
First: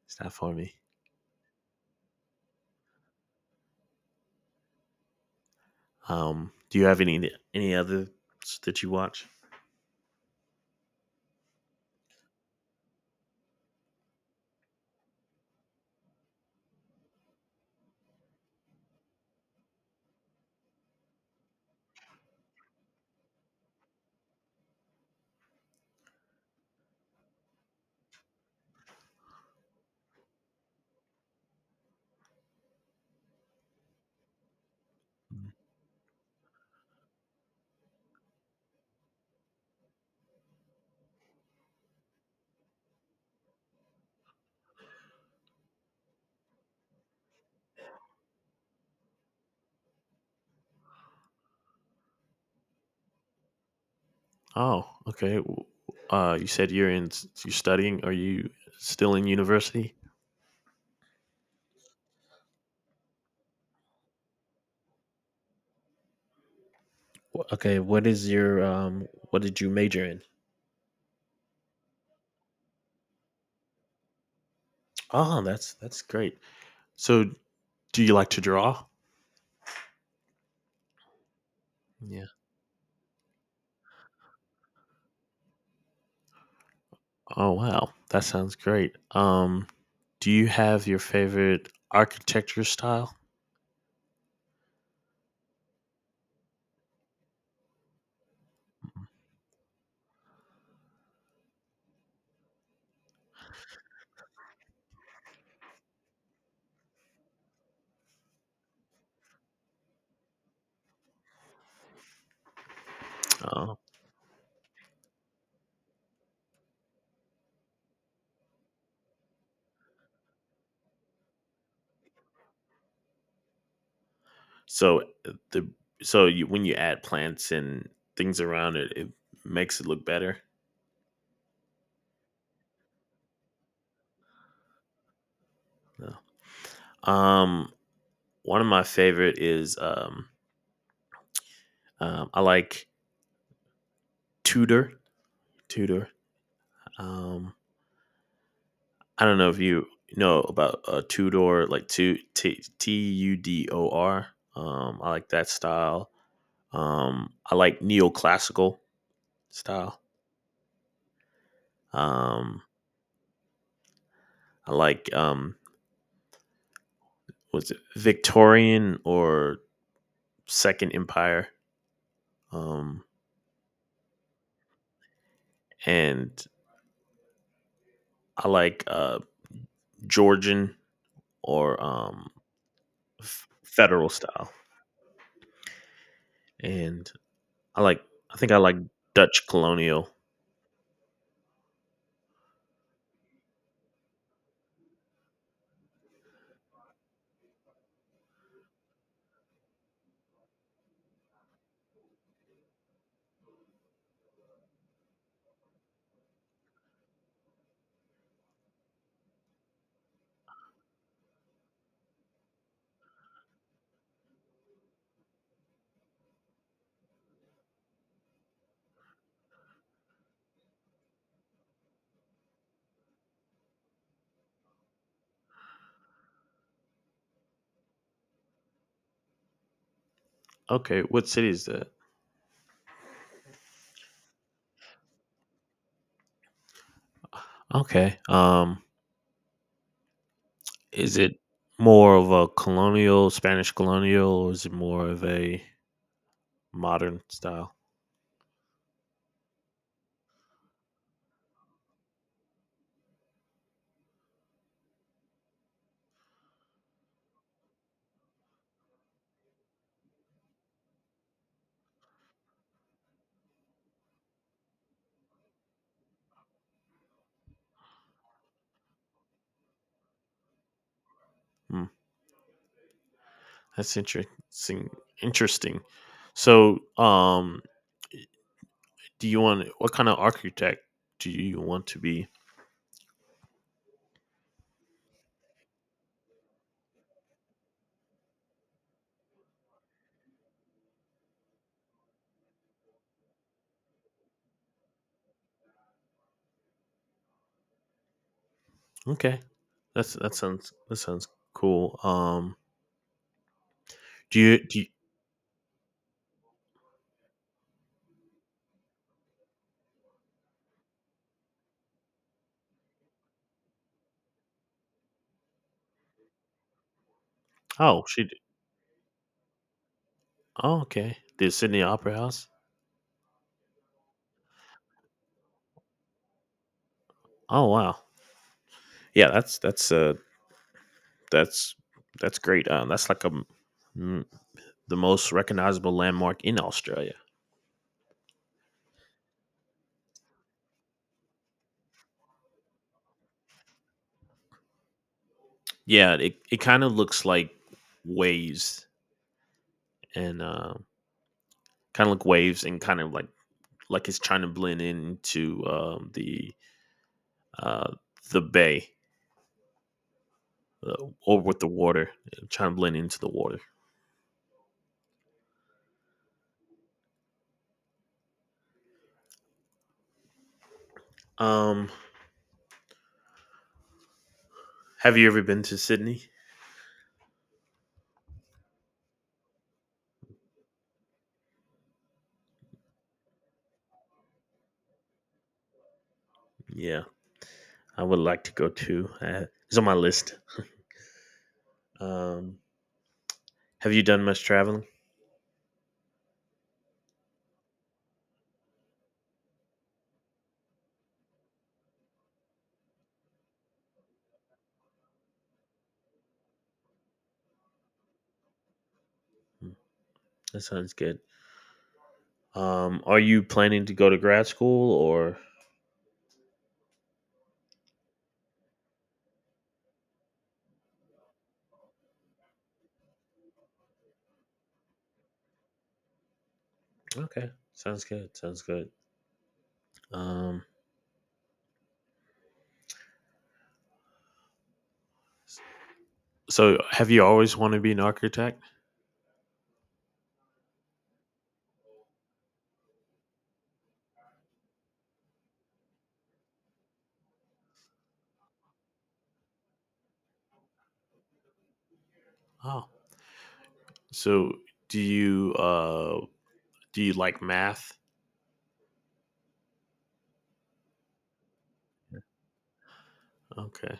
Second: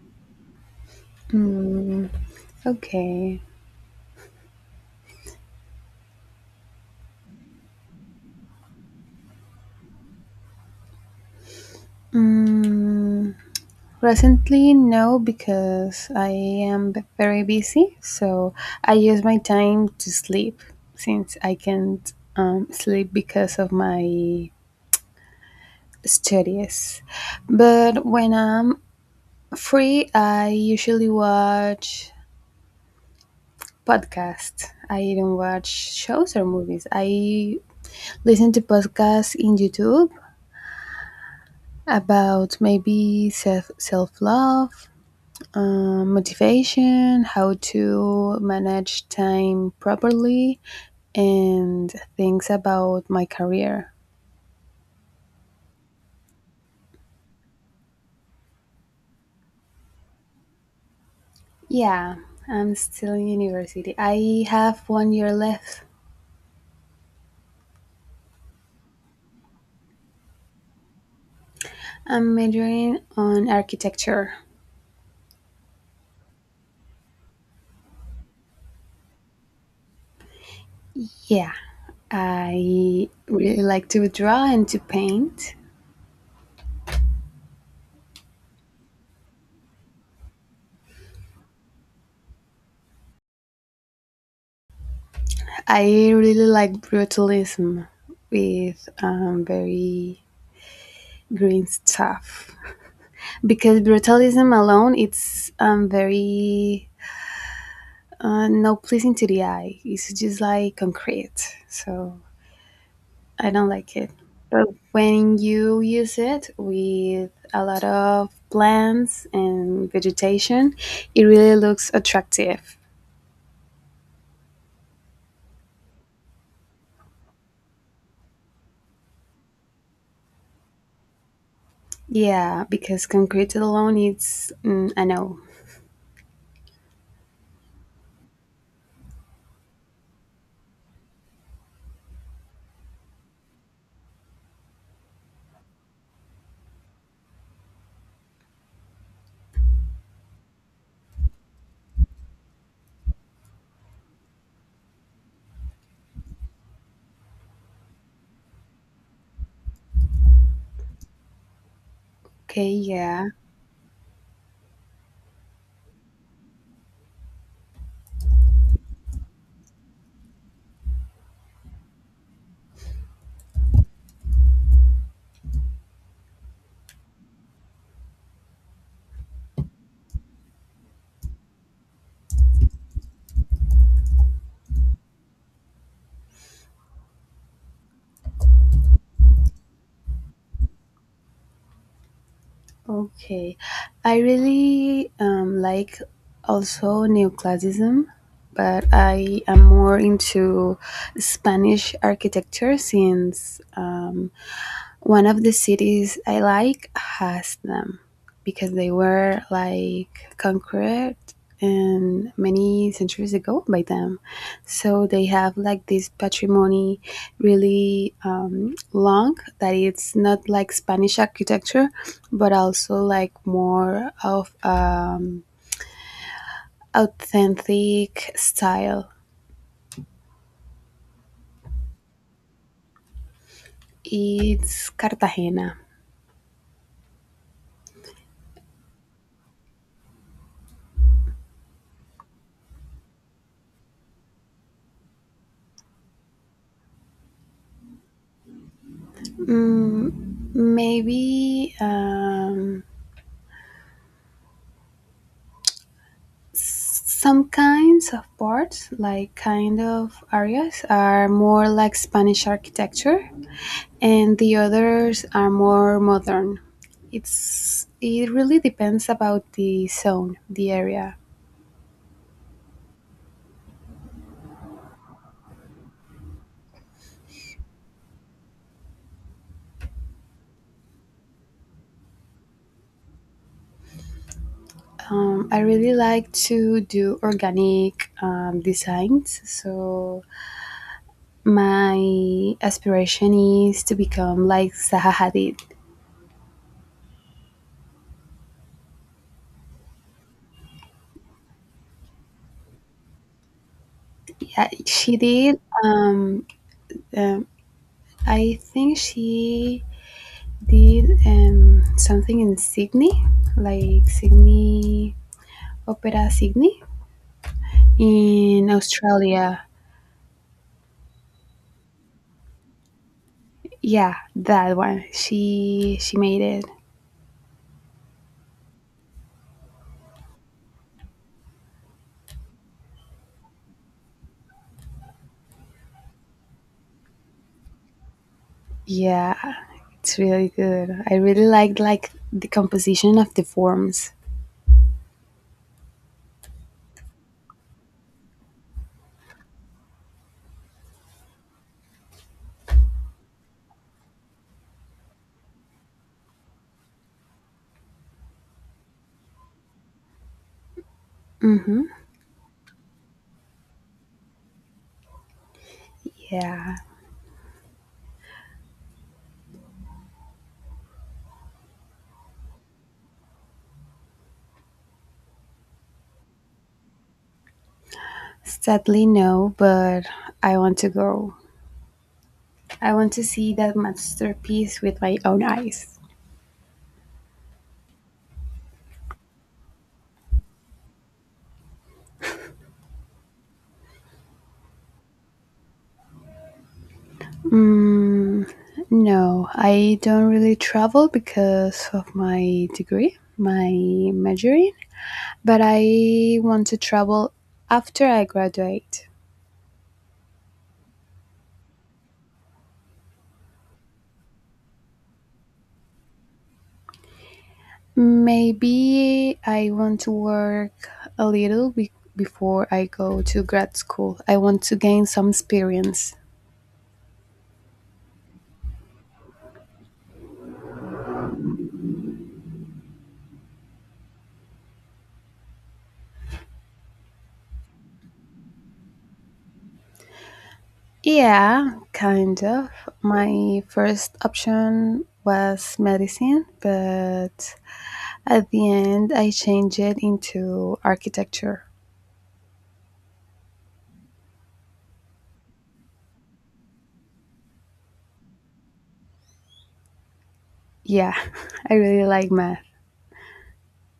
Speaker 1: It's not for me.
Speaker 2: Okay.
Speaker 1: Do you have any others that you watch?
Speaker 2: Mm, Presently, no, because I am very busy, so I use my time to sleep since I can't sleep because of my studies. But when I'm free, I usually watch podcasts. I don't watch shows or movies. I listen to podcasts in YouTube about maybe self love, motivation, how to manage time properly, and things about my career.
Speaker 1: Oh, okay. You said you're you're studying. Are you still in university?
Speaker 2: Yeah, I'm still in university. I have one year left.
Speaker 1: Okay, what is your what did you major in?
Speaker 2: I'm majoring on architecture.
Speaker 1: Oh, that's great. So, do you like to draw?
Speaker 2: Yeah,
Speaker 1: Yeah.
Speaker 2: I really like to draw and to paint.
Speaker 1: Oh, wow. That sounds great. Do you have your favorite architecture style?
Speaker 2: I really like brutalism with, very green stuff, because brutalism alone it's very no pleasing to the eye. It's just like concrete, so I don't
Speaker 1: Oh.
Speaker 2: like it. But when you use it with a lot of plants and vegetation, it really looks attractive.
Speaker 1: So uh, the so when you add plants and things around it, it makes it look better.
Speaker 2: Yeah, because concrete alone, it's, I know.
Speaker 1: No. Um One of my favorite is I like Tudor, Tudor. Um I don't know if you know about Tudor, like two Tudor. I like that style. I like neoclassical style. Um,
Speaker 2: Okay, yeah.
Speaker 1: I like was it Victorian or Second Empire? Um, and I like Georgian or federal style. And I like, I think I like Dutch colonial.
Speaker 2: Okay, I really like also neoclassicism, but I am more into Spanish architecture since, one of the cities I like has them because they were like conquered and many centuries ago by them. So they have like this patrimony really, long, that it's not like Spanish architecture, but also like more of, authentic style.
Speaker 1: Okay, what city is that?
Speaker 2: It's Cartagena.
Speaker 1: Okay. Is it more of a colonial, Spanish colonial, or is it more of a modern style?
Speaker 2: Mm, maybe. Some kinds of parts, like kind of areas, are more like Spanish architecture, and the others are more modern. It really depends about the zone, the area.
Speaker 1: Hmm, that's interesting. Interesting. So, do you want what kind of architect do you want to be?
Speaker 2: I really like to do organic, designs, so my aspiration is to become like Zaha Hadid.
Speaker 1: Okay, that sounds that sounds cool. Do you
Speaker 2: Yeah,
Speaker 1: do? You,
Speaker 2: she did. Um, I think she did, something in Sydney, like Sydney Opera Sydney
Speaker 1: oh,
Speaker 2: in Australia.
Speaker 1: Oh, okay. The Sydney Opera House.
Speaker 2: Yeah, that one. She made it.
Speaker 1: Oh, wow. Yeah, that's that's great. That's like m- the most recognizable landmark in Australia.
Speaker 2: Yeah, it's really good. I really liked like the composition of the forms.
Speaker 1: Yeah, it kind of looks like waves and kind of like it's trying to blend into uh, the bay or with the water, trying to blend into the water.
Speaker 2: Yeah.
Speaker 1: Um, have you ever been to Sydney?
Speaker 2: Sadly no, but I want to go. I want to see that masterpiece with my own eyes.
Speaker 1: Yeah, I would like to go too. It's on my list. Um, have you done much traveling?
Speaker 2: No, I don't really travel because of my degree, my majoring, but I want to travel after I graduate.
Speaker 1: Hmm. That sounds good. Are you planning to go to grad school or?
Speaker 2: Maybe I want to work a little before I go to grad school. I want to gain some experience.
Speaker 1: Okay, sounds good. Sounds good. Um, So, have you always wanted to be an architect?
Speaker 2: Yeah, kind of. My first option was medicine, but at the end I changed it into architecture.
Speaker 1: Oh, so do you uh do you like math?
Speaker 2: Yeah, I really like math.
Speaker 1: Okay,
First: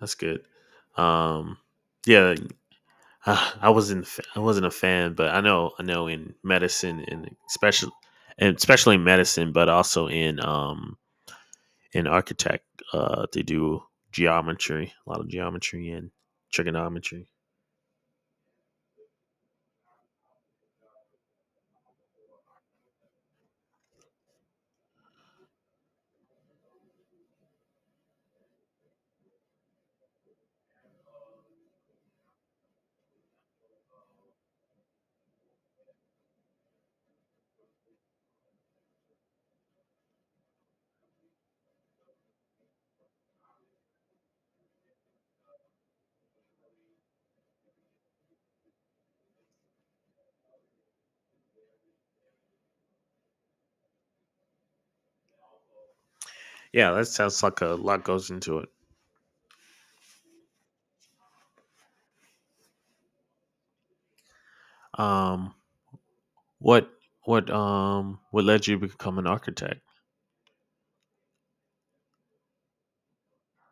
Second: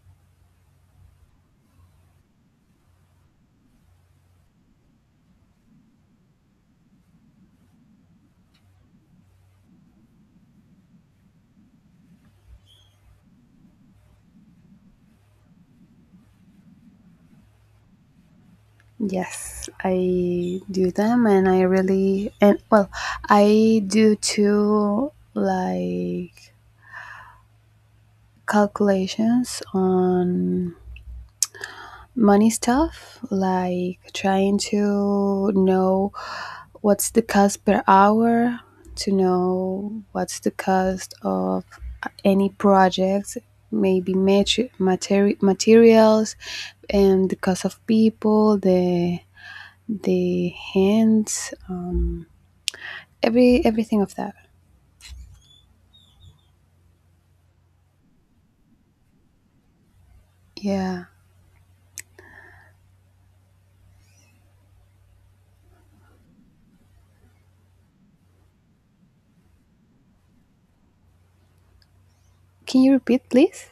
Speaker 1: that's good. Um, yeah, I wasn't a fan, but I know in medicine and especially in medicine, but also in architect, they do geometry, a lot of geometry and trigonometry.
Speaker 2: Yes, I do them and I really, and well, I do too, like calculations on money stuff, like trying to know what's the cost per hour, to know what's the cost of any project, maybe materials, and the cost of people, the hands, everything of that.
Speaker 1: Yeah, that sounds like a lot goes into it.
Speaker 2: Yeah.
Speaker 1: Um, what what led you to become an architect?
Speaker 2: Can you repeat, please?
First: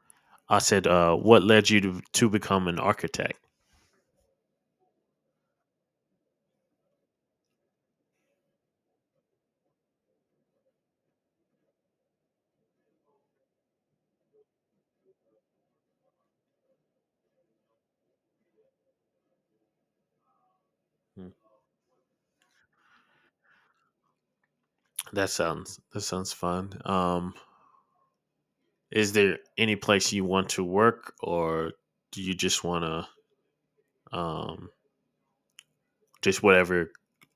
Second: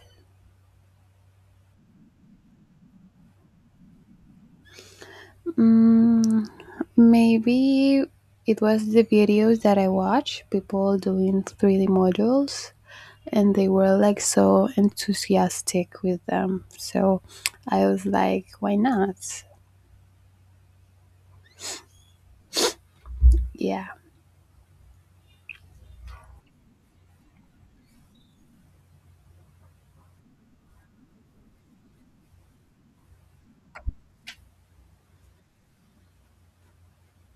Speaker 1: I said, what led you to become an architect?
Speaker 2: Mm, Maybe it was the videos that I watched, people doing 3D modules, and they were like so enthusiastic with them. So I was like, why not?
Speaker 1: Mm.
Speaker 2: Yeah,
Speaker 1: that sounds that sounds fun. Is there any place you want to work, or do you just want to just whatever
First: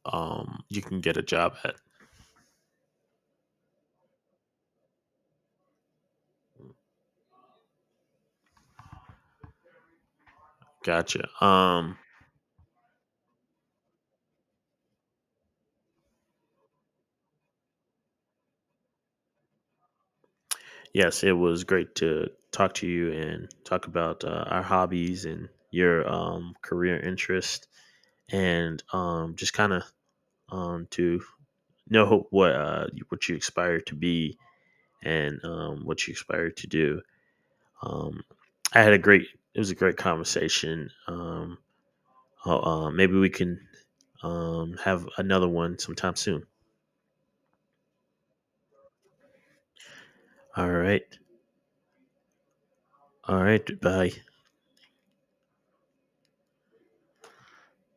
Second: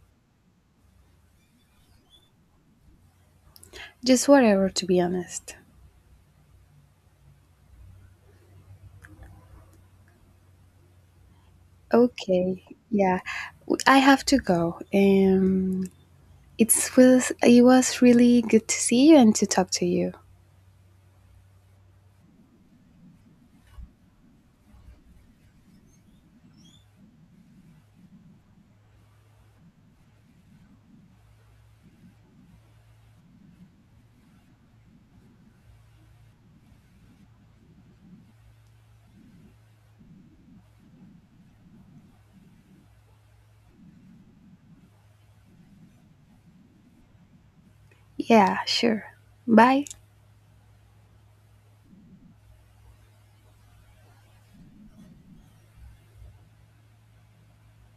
Speaker 1: you can get a job at?
Speaker 2: just whatever, to be honest.
Speaker 1: Gotcha.
Speaker 2: Okay, yeah, I have to go. It was really good to see you and to talk to you.
Speaker 1: Yes, it was great to talk to you and talk about our hobbies and your career interest, and just kind of to know what you aspire to be and what you aspire to do. Um, I had a great. It was a great conversation. Maybe we can have another one sometime soon.
Speaker 2: Yeah, sure. Bye.
Speaker 1: All right. All right. Bye.